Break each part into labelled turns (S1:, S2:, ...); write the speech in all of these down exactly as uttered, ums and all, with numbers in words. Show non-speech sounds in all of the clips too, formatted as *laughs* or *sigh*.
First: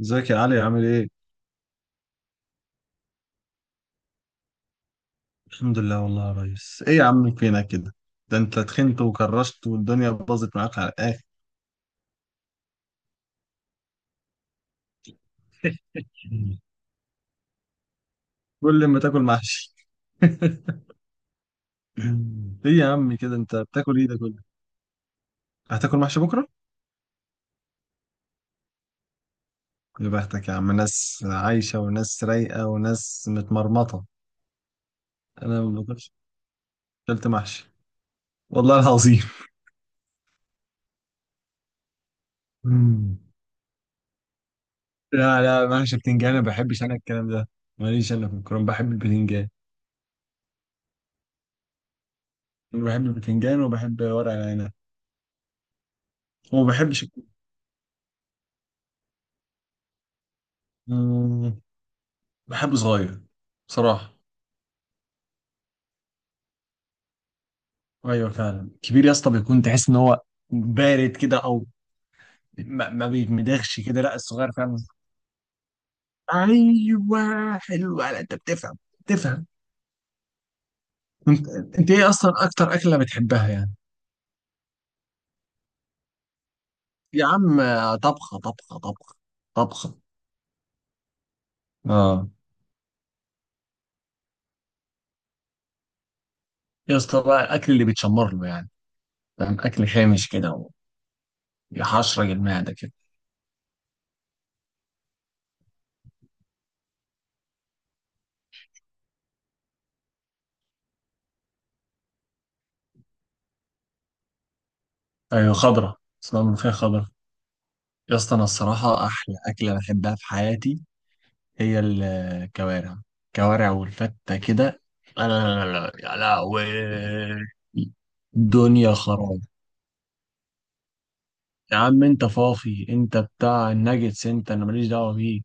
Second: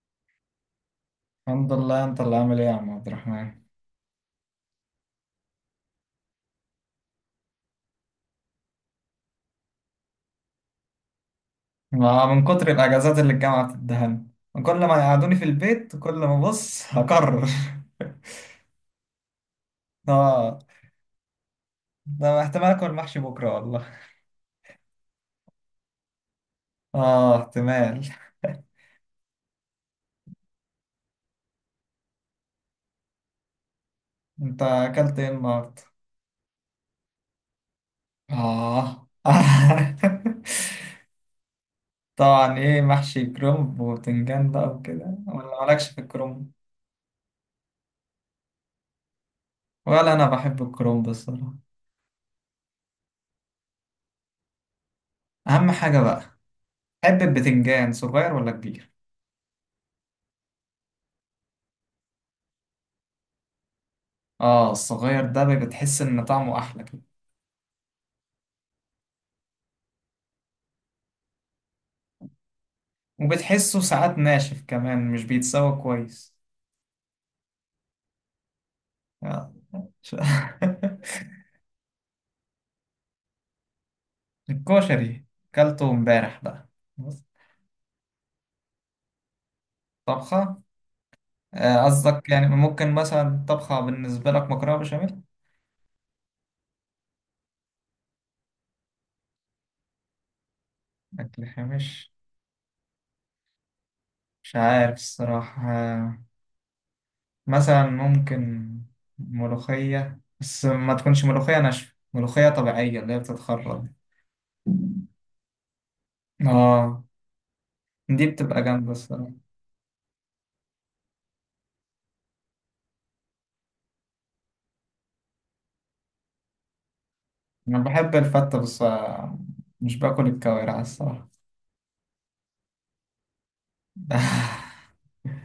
S1: ازيك يا علي عامل ايه؟
S2: الحمد لله، انت اللي عامل ايه يا عم عبد الرحمن؟
S1: الحمد لله والله يا ريس، ايه يا عم فينك كده؟ ده انت تخنت وكرشت والدنيا باظت معاك على الاخر.
S2: ما من كتر الاجازات اللي الجامعه بتدهن، كل ما يقعدوني في البيت كل ما بص هكرر.
S1: كل ما تاكل محشي.
S2: *laughs* اه،
S1: *laughs*
S2: ده احتمال
S1: ايه يا
S2: اكل
S1: عم
S2: محشي
S1: كده
S2: بكره
S1: انت
S2: والله.
S1: بتاكل ايه ده كله؟ هتاكل محشي بكره؟
S2: اه احتمال. *laughs*
S1: يا بختك يا عم، ناس عايشة وناس رايقة وناس متمرمطة.
S2: انت اكلت ايه
S1: انا ما
S2: النهارده؟
S1: باكلش. اكلت محشي. والله
S2: اه.
S1: العظيم.
S2: *laughs* طبعا، ايه؟
S1: مم.
S2: محشي كرنب وبتنجان بقى
S1: *laughs*
S2: وكده،
S1: لا
S2: ولا
S1: لا
S2: مالكش
S1: محشي
S2: في
S1: بتنجان، ما
S2: الكرنب؟
S1: بحبش انا الكلام ده. ماليش انا في الكرنب، بحب البتنجان.
S2: ولا انا بحب الكرنب الصراحه.
S1: بحب البتنجان وبحب ورق العنب.
S2: اهم حاجه بقى.
S1: وما بحبش
S2: تحب البتنجان صغير ولا كبير؟
S1: الكوسة. بحب صغير، بصراحة.
S2: اه الصغير ده بي- بتحس ان طعمه احلى كده.
S1: أيوة فعلا كبير يا اسطى بيكون تحس إن هو بارد كده، أو ما, ما
S2: وبتحسه
S1: بيتمدغش كده، لا
S2: ساعات
S1: الصغير
S2: ناشف
S1: فعلا.
S2: كمان، مش بيتسوى كويس.
S1: أيوة حلو، لا أنت بتفهم بتفهم.
S2: آه. ش- *laughs*
S1: أنت أنت إيه أصلا أكتر أكلة بتحبها يعني؟
S2: الكشري، كلته امبارح بقى. بص،
S1: يا عم آه، طبخة طبخة طبخة. طبخة.
S2: طبخة. آه، قصدك
S1: آه.
S2: يعني ممكن مثلا طبخة بالنسبة لك مكرونة بشاميل.
S1: يا اسطى بقى الأكل اللي بيتشمر له يعني، فاهم؟ أكل خامش كده،
S2: أكل خامش.
S1: ويحشرج المعدة كده.
S2: مش عارف الصراحة. آه، مثلا ممكن ملوخية، بس ما تكونش ملوخية ناشفة، ملوخية طبيعية اللي هي بتتخرط.
S1: أيوة خضرة، اسمها ملوخية
S2: اه،
S1: خضرة. يا
S2: دي
S1: اسطى أنا
S2: بتبقى جامدة
S1: الصراحة
S2: الصراحة.
S1: أحلى أكلة بحبها في حياتي هي الكوارع. كوارع والفتة كده. لا لا لا لا يا لهوي،
S2: أنا بحب الفتة بس.
S1: دنيا
S2: آه،
S1: خراب.
S2: مش باكل الكوارع الصراحة.
S1: يا عم انت فافي، انت بتاع الناجتس انت، انا
S2: *laughs*
S1: ماليش دعوة بيك.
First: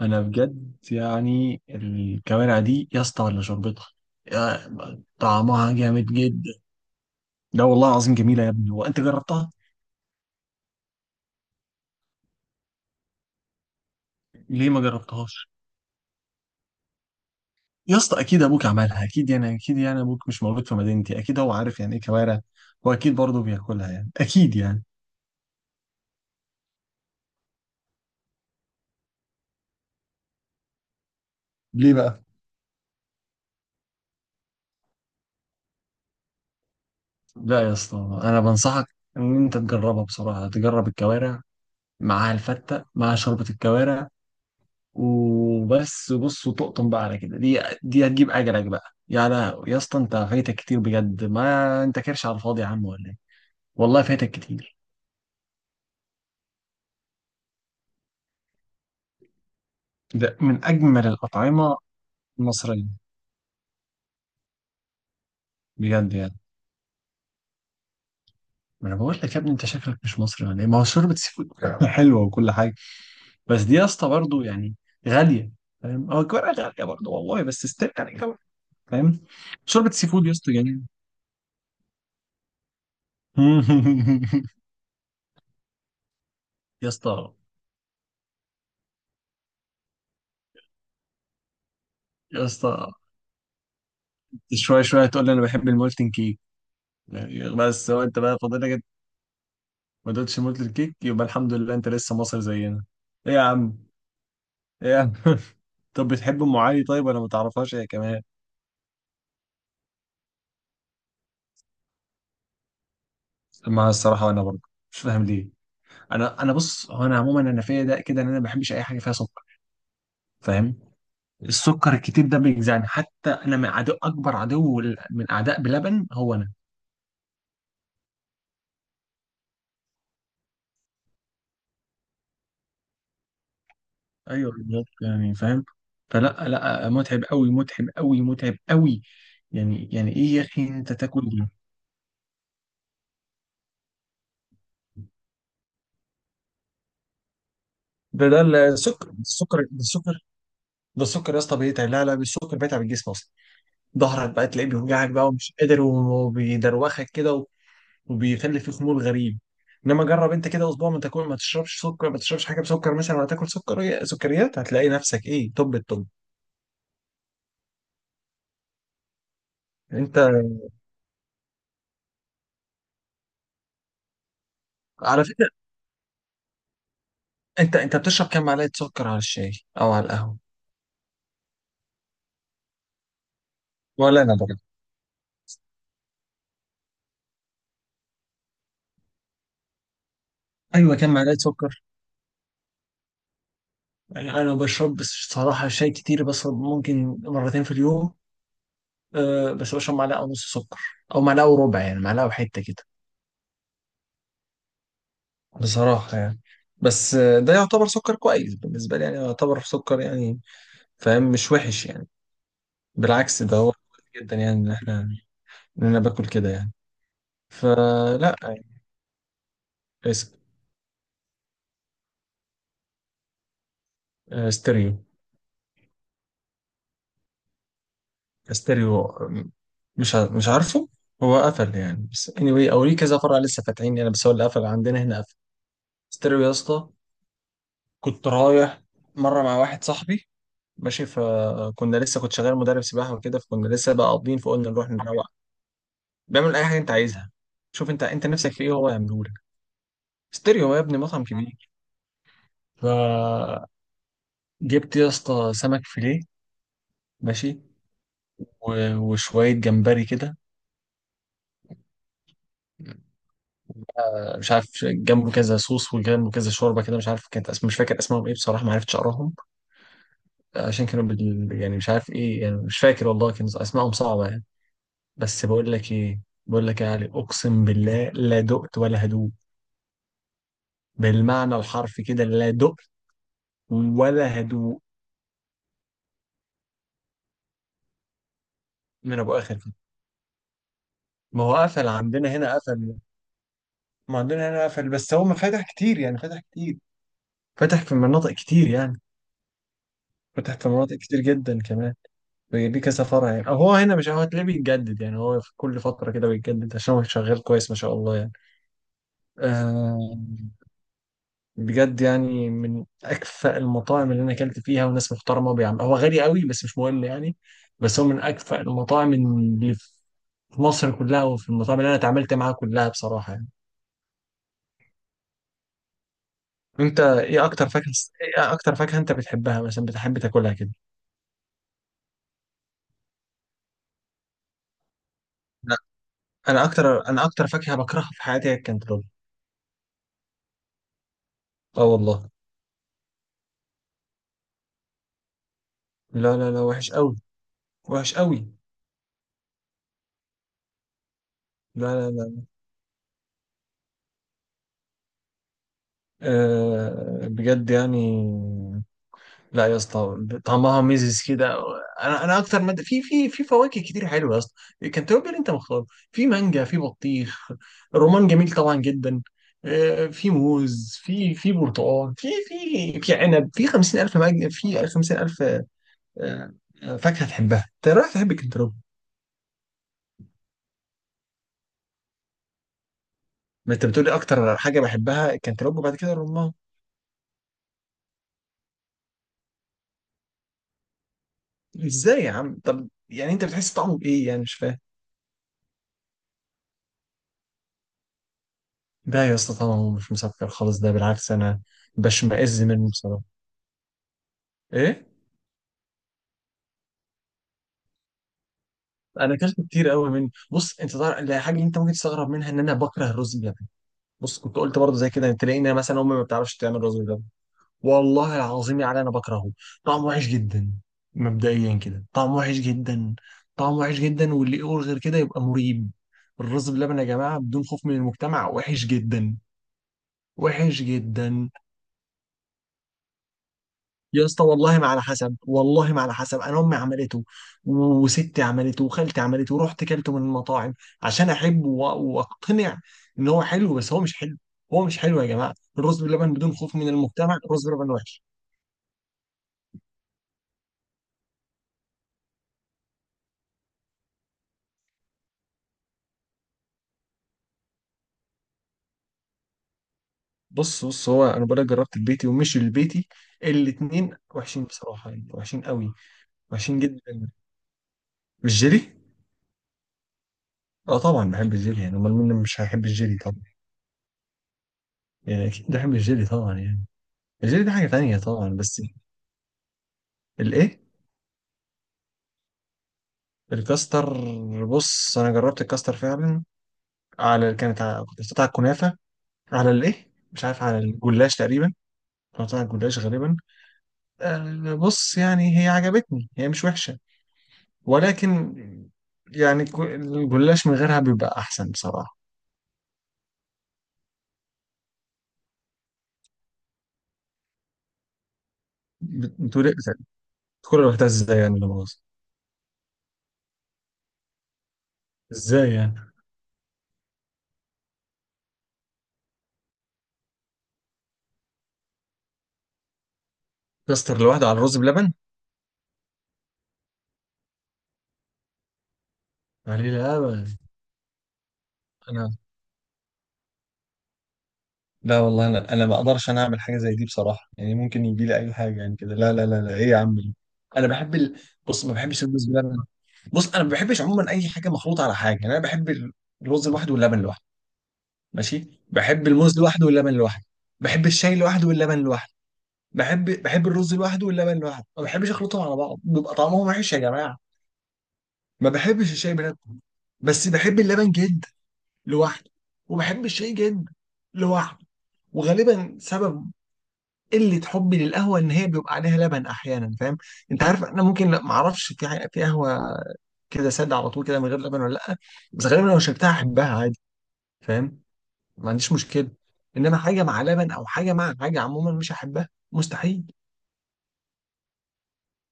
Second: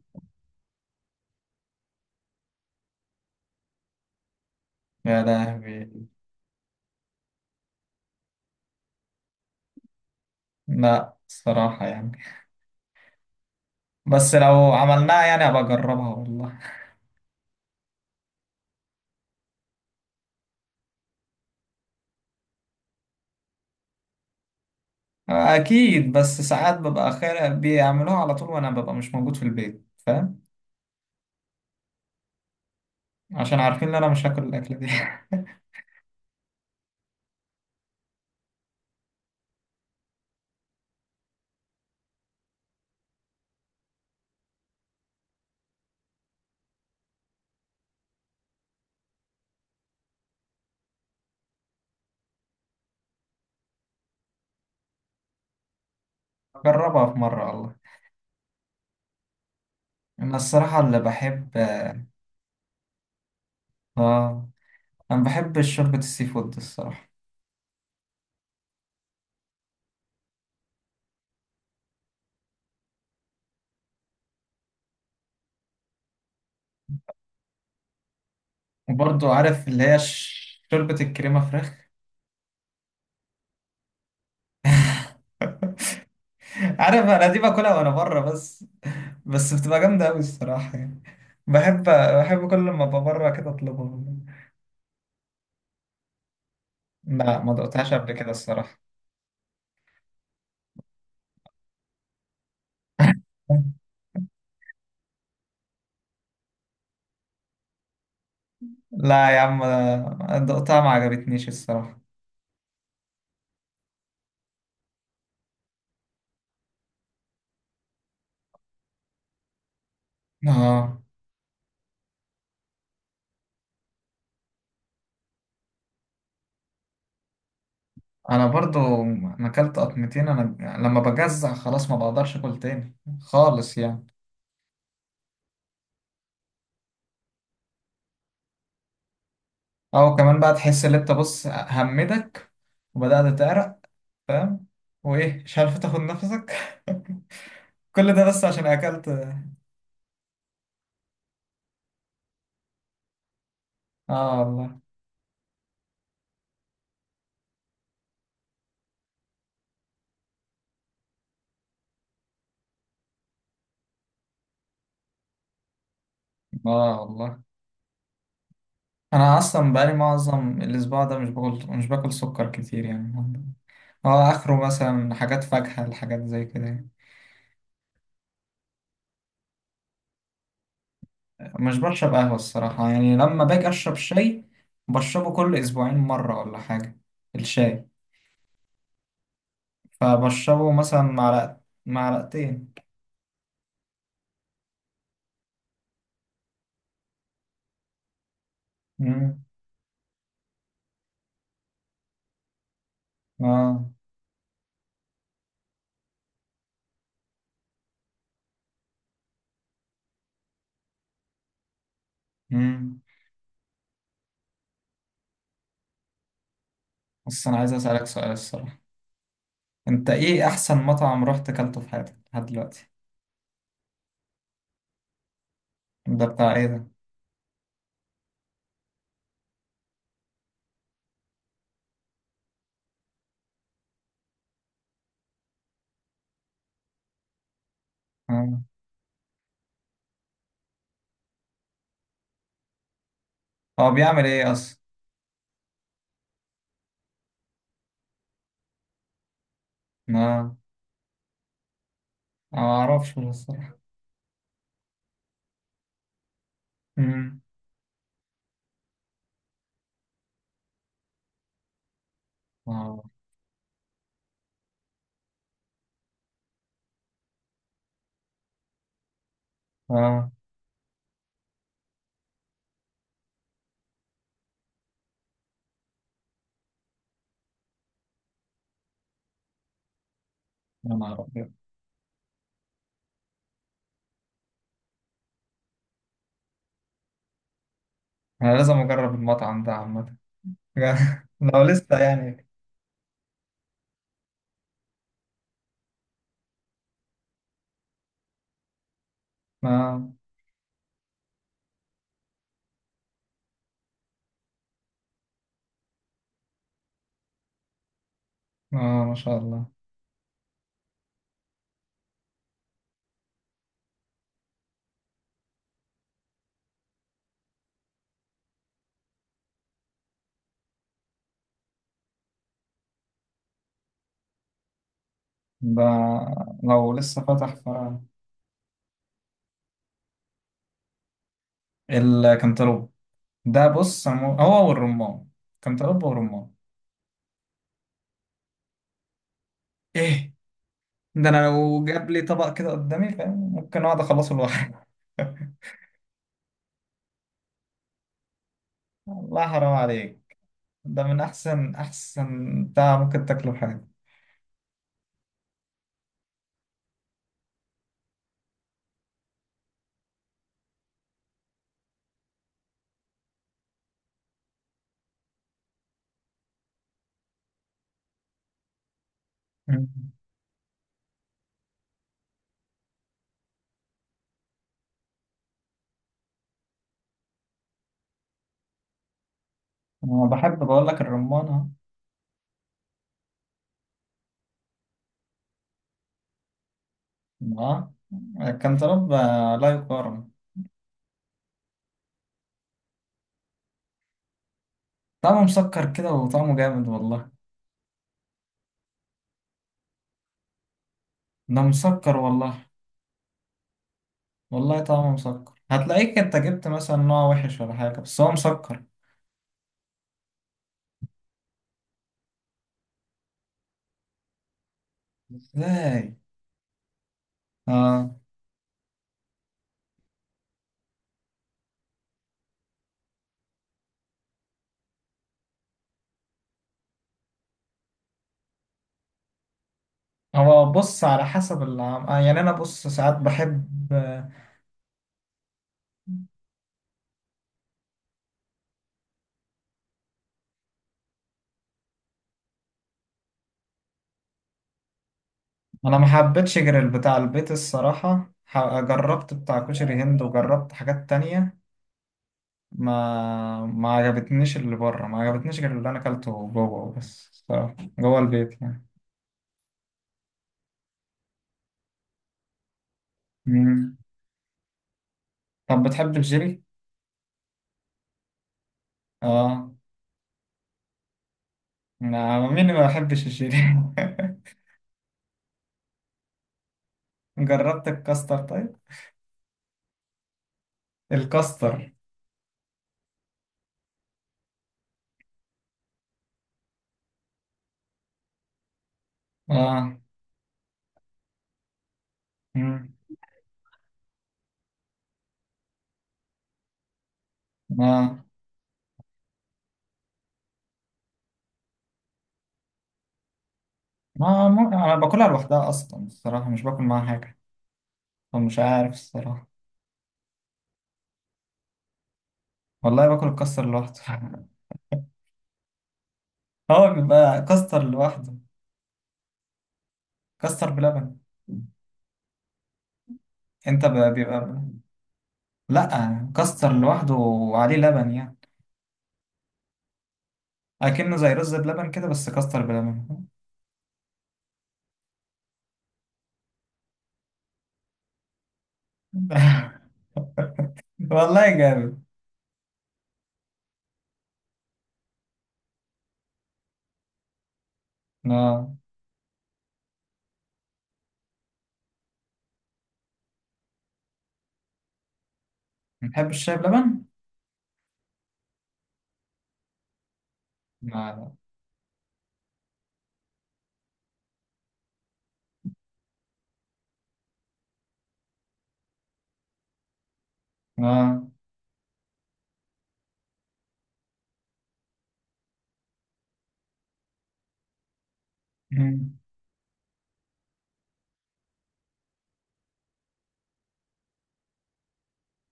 S1: انا بجد يعني الكوارع دي يا اسطى ولا شربتها، يا-
S2: يا
S1: طعمها
S2: لهوي.
S1: جامد جدا. لا والله العظيم جميلة يا ابني، وانت جربتها؟
S2: لا الصراحة يعني، بس
S1: ليه
S2: لو
S1: ما
S2: عملناها يعني
S1: جربتهاش؟
S2: أبقى أجربها والله.
S1: يا اسطى اكيد ابوك عملها، اكيد يعني، اكيد يعني ابوك مش موجود في مدينتي، اكيد هو عارف يعني ايه كوارع، واكيد برضه بياكلها يعني، اكيد يعني.
S2: أكيد، بس ساعات ببقى خير بيعملوها على طول وأنا ببقى مش موجود في البيت فاهم؟
S1: ليه بقى؟
S2: عشان عارفين إن أنا مش هاكل الأكلة دي.
S1: لا يا اسطى، انا بنصحك ان انت تجربها بصراحه، تجرب الكوارع معاها الفته، مع شوربه الكوارع وبس. بص وتقطن بقى على كده، دي دي هتجيب اجلك بقى، يا لا يا اسطى، انت فايتك كتير بجد، ما انت كرش على الفاضي يا عم ولا ايه؟ والله فايتك كتير.
S2: *laughs* أجربها في مرة والله. أنا
S1: ده من
S2: الصراحة اللي
S1: اجمل
S2: بحب.
S1: الاطعمه المصريه
S2: آه. أنا بحب شوربة
S1: بجد
S2: السي
S1: يعني.
S2: فود الصراحة.
S1: ما انا بقول لك يا ابني، انت شكلك مش مصري ولا ايه؟ ما هو شوربه سي فود *laughs* حلوه وكل حاجه. بس دي يا اسطى برضه يعني غاليه، فاهم؟ هو الكوارع غاليه برضه والله، بس استنى يعني، فاهم.
S2: وبرضو عارف اللي
S1: شوربه
S2: هي
S1: سي فود يا اسطى
S2: ش-
S1: جميل.
S2: شوربة الكريمة فراخ.
S1: *laughs* يا
S2: عارف انا
S1: اسطى
S2: دي باكلها وانا بره بس. بس بتبقى جامده قوي الصراحه يعني. بحب
S1: يا
S2: بحب كل ما
S1: اسطى،
S2: ابقى بره كده اطلبها.
S1: شويه شويه هتقول لي انا بحب المولتن كيك.
S2: لا، ما
S1: بس
S2: دقتهاش
S1: هو
S2: قبل
S1: انت
S2: كده
S1: بقى فاضل
S2: الصراحه.
S1: لك؟ ما دوتش مولتن كيك، يبقى الحمد لله انت لسه مصري زينا. ايه يا عم. ايه يا عم. *laughs* طب بتحب ام علي طيب، ولا ما تعرفهاش هي كمان؟
S2: لا يا عم، أنا دقتها ما عجبتنيش الصراحه.
S1: ما الصراحه انا برضه مش فاهم ليه. انا انا بص، هو انا عموما انا فيا ده كده ان انا ما بحبش اي حاجه فيها سكر، فاهم.
S2: اه.
S1: السكر الكتير ده بيجزعني، حتى انا من عدو اكبر عدو، من اعداء بلبن هو انا.
S2: انا برضو انا اكلت قطمتين انا، لما بجزع خلاص ما بقدرش اكل تاني خالص يعني.
S1: ايوه بالظبط يعني، فاهم. فلا لا متعب قوي متعب قوي متعب قوي. يعني يعني
S2: او
S1: ايه
S2: كمان
S1: يا
S2: بقى
S1: اخي
S2: تحس
S1: انت
S2: ان انت
S1: تاكل دي؟
S2: بص همدك، وبدات تعرق، فاهم؟ وايه، مش عارف تاخد نفسك. *laughs* كل ده
S1: ده ده
S2: بس عشان اكلت.
S1: السكر السكر ده السكر، ده السكر يا اسطى بيتعب. لا لا السكر بيتعب الجسم اصلا. ظهرك
S2: اه
S1: بقى تلاقيه
S2: والله.
S1: بيوجعك بقى ومش قادر، وبيدروخك كده و- وبيخلي فيه خمول غريب. انما جرب انت كده اسبوع ما تاكل، ما تشربش سكر، ما تشربش حاجه بسكر مثلا، ولا تاكل سكر سكريات، هتلاقي نفسك ايه طب الطب.
S2: اه والله. انا اصلا بقالي
S1: انت
S2: معظم الاسبوع ده مش باكل مش باكل سكر كتير يعني. اه اخره مثلا
S1: على
S2: حاجات
S1: فكره،
S2: فاكهة الحاجات زي كده يعني.
S1: انت انت بتشرب كام معلقه سكر على الشاي او على القهوه؟
S2: مش بشرب قهوة الصراحة يعني، لما باجي اشرب
S1: ولا انا.
S2: شاي بشربه كل اسبوعين مرة ولا حاجة، الشاي. فبشربه
S1: ايوه
S2: مثلا
S1: كان معلقه
S2: معلقة،
S1: سكر.
S2: معلقتين.
S1: يعني انا ما بشربش صراحه شاي كتير، بشرب ممكن مرتين في اليوم.
S2: امم
S1: أه، بس بشرب معلقه ونص سكر، او معلقه وربع، يعني معلقه وحته كده،
S2: اه.
S1: بصراحه يعني. بس آه، ده يعتبر سكر كويس بالنسبه لي يعني، يعتبر سكر يعني، فاهم. مش وحش يعني.
S2: امم.
S1: بالعكس، ده هو كويس جدا يعني، ان احنا ان انا باكل كده يعني.
S2: بس انا عايز اسألك سؤال
S1: فلا يعني.
S2: الصراحة، انت
S1: اس-
S2: ايه احسن مطعم رحت اكلته في حياتك لحد دلوقتي؟
S1: آه، ستيريو.
S2: ده بتاع ايه ده؟
S1: ستيريو آه، مش ع- مش عارفه. هو قفل يعني، بس anyway او ليه كذا فرع لسه فاتحين يعني، بس هو اللي قفل عندنا هنا. ستيريو يا اسطى، كنت
S2: اه.
S1: رايح مره مع واحد صاحبي ماشي، فكنا لسه كنت شغال مدرب سباحه وكده، فكنا
S2: هو
S1: لسه بقى
S2: بيعمل
S1: قاضيين
S2: ايه
S1: فقلنا
S2: اصلا؟
S1: نروح نروق. بيعمل اي حاجه انت عايزها، شوف انت انت نفسك في ايه هو يعمله لك.
S2: اه.
S1: ستيريو يا ابني مطعم كبير.
S2: ما اعرفش
S1: فجبت
S2: الصراحه.
S1: يا اسطى سمك فيليه،
S2: امم.
S1: ماشي، و- وشويه جمبري كده.
S2: اه.
S1: مش عارف جنبه كذا صوص وجنبه كذا شوربه كده، مش عارف كانت اسم، مش فاكر اسمهم ايه بصراحه، ما عرفتش اقراهم،
S2: اه.
S1: عشان كانوا بال... يعني مش عارف ايه يعني، مش فاكر والله، كان اسمائهم صعبه يعني. بس بقول لك ايه، بقول لك يا علي اقسم بالله، لا دقت ولا هدوء.
S2: يا نهار ابيض.
S1: بالمعنى الحرفي كده، لا دقت ولا هدوء.
S2: انا لازم اجرب
S1: من ابو اخر
S2: المطعم ده
S1: كده.
S2: عامه. *laughs*
S1: ما هو
S2: لو
S1: قفل
S2: لسه
S1: عندنا
S2: يعني.
S1: هنا قفل، ما عندنا هنا قفل، بس هو ما فتح كتير يعني، فتح كتير، فتح في مناطق كتير يعني،
S2: اه.
S1: فتح في مناطق كتير جدا كمان. ليه كذا فرع يعني، أو هو هنا مش هو هتلاقيه بيتجدد يعني، هو في كل فترة كده بيتجدد عشان هو شغال كويس ما شاء الله يعني.
S2: اه ما شاء الله.
S1: آه، بجد يعني من اكفأ المطاعم اللي انا اكلت فيها، وناس محترمه، بيعمل هو غالي قوي بس مش مهم يعني، بس هو من اكفأ المطاعم اللي في مصر كلها وفي المطاعم اللي انا اتعاملت معاها كلها، بصراحه يعني.
S2: ده لو
S1: انت
S2: لسه
S1: ايه
S2: فتح
S1: اكتر فاكهه،
S2: فرع.
S1: ايه اكتر فاكهه انت بتحبها مثلا، بتحب تاكلها كده؟
S2: الكنتالوب ده، بص أنا مو- هو والرمان.
S1: لا
S2: كنتالوب والرمان.
S1: انا اكتر انا اكتر فاكهه بكرهها في حياتي هي الكنتالوب.
S2: ايه ده؟ انا لو
S1: اه
S2: جاب لي
S1: والله.
S2: طبق كده قدامي فاهم ممكن اقعد اخلصه لوحدي.
S1: لا لا لا وحش قوي، وحش قوي.
S2: *laughs* الله حرام عليك. ده من احسن
S1: لا لا لا.
S2: احسن بتاع ممكن تاكله في حياتك.
S1: أه بجد يعني. لا يا اسطى، طعمها ميزز كده. انا انا اكتر ماده في في في فواكه كتير حلوه يا اسطى، كنتالوب اللي انت مختاره، في مانجا، في بطيخ، الرمان جميل طبعا جدا،
S2: أمم.
S1: آه، في موز، في في برتقال، في في في عنب، في خمسين الف مانجا، في خمسين الف. آه. آه، فاكهه تحبها انت رايح تحب الكنتالوب.
S2: انا بحب بقول لك الرمان أهو.
S1: ما انت بتقولي اكتر حاجه بحبها الكنتالوب وبعد كده الرمان.
S2: اه. كان طرب. لا يقارن.
S1: ازاي يا عم؟ طب يعني انت بتحس طعمه بايه يعني؟ مش فاهم.
S2: طعمه مسكر كده، وطعمه جامد والله.
S1: ده يا اسطى طعمه مش مسكر خالص، ده بالعكس
S2: ده
S1: انا
S2: مسكر
S1: بشمئز
S2: والله.
S1: منه بصراحه.
S2: والله
S1: ايه،
S2: طعمه مسكر، هتلاقيك انت جبت مثلا نوع وحش ولا حاجة، بس هو مسكر.
S1: انا اكلت كتير قوي منه. بص انت تعرف لا، حاجه انت ممكن تستغرب منها، ان انا بكره الرز بلبن. بص، كنت قلت برضه زي كده، تلاقينا مثلا
S2: ازاي؟
S1: امي ما بتعرفش تعمل رز بلبن.
S2: اه.
S1: والله العظيم يعني انا بكرهه، طعمه وحش جدا. مبدئيا كده طعمه وحش جدا، طعمه وحش جدا، واللي يقول غير كده يبقى مريب. الرز بلبن يا جماعه بدون خوف من المجتمع وحش جدا،
S2: هو
S1: وحش
S2: بص على
S1: جدا.
S2: حسب العم... آه يعني انا بص ساعات بحب.
S1: يا
S2: آه.
S1: اسطى والله ما على حسب، والله ما على حسب، انا امي عملته وستي عملته وخالتي عملته، ورحت كلته من المطاعم عشان احب و- واقتنع ان هو حلو، بس هو مش حلو. هو مش حلو يا جماعه،
S2: انا
S1: الرز
S2: ما
S1: باللبن بدون
S2: حبيتش
S1: خوف
S2: غير
S1: من
S2: البتاع
S1: المجتمع،
S2: البيت
S1: الرز باللبن وحش.
S2: الصراحة، ح- جربت بتاع كشري هند وجربت حاجات تانية. ما ما عجبتنيش اللي بره، ما عجبتنيش غير اللي انا اكلته جوه بس الصراحة، جوه البيت يعني.
S1: بص بص هو انا بقولك جربت البيتي ومش البيتي،
S2: مم.
S1: الاتنين وحشين بصراحه يعني، وحشين
S2: طب
S1: قوي،
S2: بتحب الجيلي؟
S1: وحشين جدا. الجيلي؟
S2: اه.
S1: اه طبعا بحب الجيلي يعني، امال مين
S2: نعم،
S1: مش
S2: مين ما
S1: هيحب الجيلي
S2: بيحبش
S1: طبعا،
S2: الجيلي؟
S1: يعني اكيد بحب الجيلي طبعا يعني.
S2: *laughs*
S1: الجيلي ده
S2: جربت
S1: حاجه تانيه
S2: الكاستر
S1: طبعا،
S2: طيب؟
S1: بس الايه؟
S2: الكاستر.
S1: الكاستر. بص انا جربت الكاستر فعلا، على كانت على- كنت حطيتها على الكنافه، على
S2: اه.
S1: الايه، مش عارف، على الجلاش تقريبا، كنت حطيتها على
S2: مم.
S1: الجلاش غالبا. آه، بص يعني هي عجبتني، هي مش وحشه،
S2: اه.
S1: ولكن يعني كو- الجلاش من غيرها بيبقى احسن بصراحه.
S2: ما ما- انا باكلها لوحدها اصلا الصراحة، مش باكل معاها حاجة، فمش عارف
S1: بت-
S2: الصراحة.
S1: بتقول ايه بت- كل الوقت ازاي يعني اللي باظ؟
S2: والله باكل الكاستر لوحده. *laughs*
S1: ازاي يعني؟
S2: هو بيبقى كاستر لوحده، كاستر بلبن. انت ب-
S1: كاستر لوحده على
S2: بيبقى.
S1: الرز بلبن؟
S2: لا، كاستر لوحده وعليه لبن يعني،
S1: عليه لبن.
S2: اكنه زي رز بلبن كده بس
S1: انا
S2: كاستر بلبن.
S1: لا والله انا انا ما اقدرش انا اعمل حاجه زي دي بصراحه يعني، ممكن يجي لي اي حاجه يعني كده، لا لا لا لا، ايه يا عم ده؟ انا
S2: *laughs*
S1: بحب ال...
S2: والله
S1: بص ما
S2: جامد.
S1: بحبش الرز بلبن. بص انا ما بحبش عموما اي حاجه مخلوطه على حاجه يعني، انا بحب ال- الرز لوحده واللبن لوحده، ماشي،
S2: اه.
S1: بحب الموز لوحده واللبن لوحده، بحب الشاي لوحده واللبن لوحده، بحب بحب الرز لوحده واللبن لوحده، ما بحبش اخلطهم على بعض
S2: بتحب
S1: بيبقى
S2: الشاي
S1: طعمهم وحش يا
S2: بلبن؟
S1: جماعه. ما بحبش الشاي بلبن، بس بحب
S2: لا
S1: اللبن
S2: لا.
S1: جدا لوحده، وبحب الشاي جدا لوحده. وغالبا سبب قله حبي للقهوه ان هي بيبقى عليها لبن احيانا، فاهم؟ انت عارف انا
S2: آه.
S1: ممكن، لا ما اعرفش، في ح- في قهوه كده ساده على طول كده من غير لبن ولا لا، بس غالبا لو شربتها احبها عادي، فاهم، ما عنديش
S2: مم.
S1: مشكله. انما حاجه مع لبن او حاجه مع حاجه عموما مش هحبها مستحيل.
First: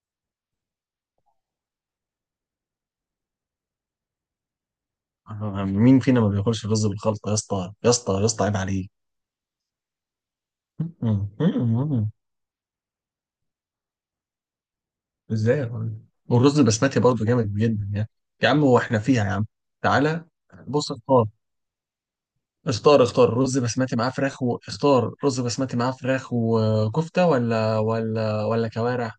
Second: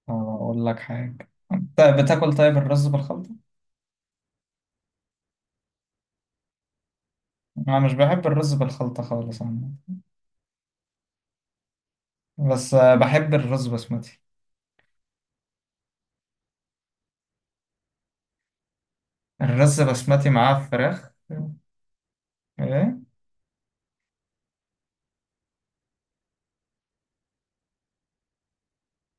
S2: آه، أقول لك حاجة، أنت بتاكل طيب الرز بالخلطة؟
S1: *laughs* آه، مين فينا ما بياكلش رز بالخلطه يا اسطى،
S2: أنا
S1: يا
S2: مش
S1: اسطى يا
S2: بحب
S1: اسطى
S2: الرز
S1: عيب عليك.
S2: بالخلطة خالص عامة.
S1: *laughs* م- م- م-
S2: بس آه، بحب الرز بسمتي.
S1: ازاي يا راجل. والرز البسمتي برضه جامد جدا يعني. يا عم هو احنا فيها يا عم؟
S2: الرز
S1: تعالى،
S2: بسمتي معاه
S1: بص،
S2: فراخ. إيه؟
S1: اختار اختار رز بسمتي معاه فراخ، واختار رز بسمتي معاه فراخ وكفتة، ولا ولا ولا كوارع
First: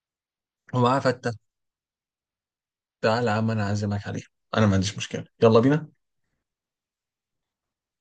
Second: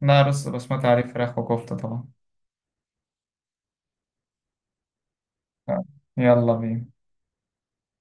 S2: لا، رز بسمتي
S1: ومعاه
S2: عليه
S1: فتة.
S2: فراخ وكفتة طبعا.
S1: تعالى يا عم انا اعزمك عليه، انا ما عنديش مشكلة، يلا
S2: آه.
S1: بينا.
S2: يلا بينا.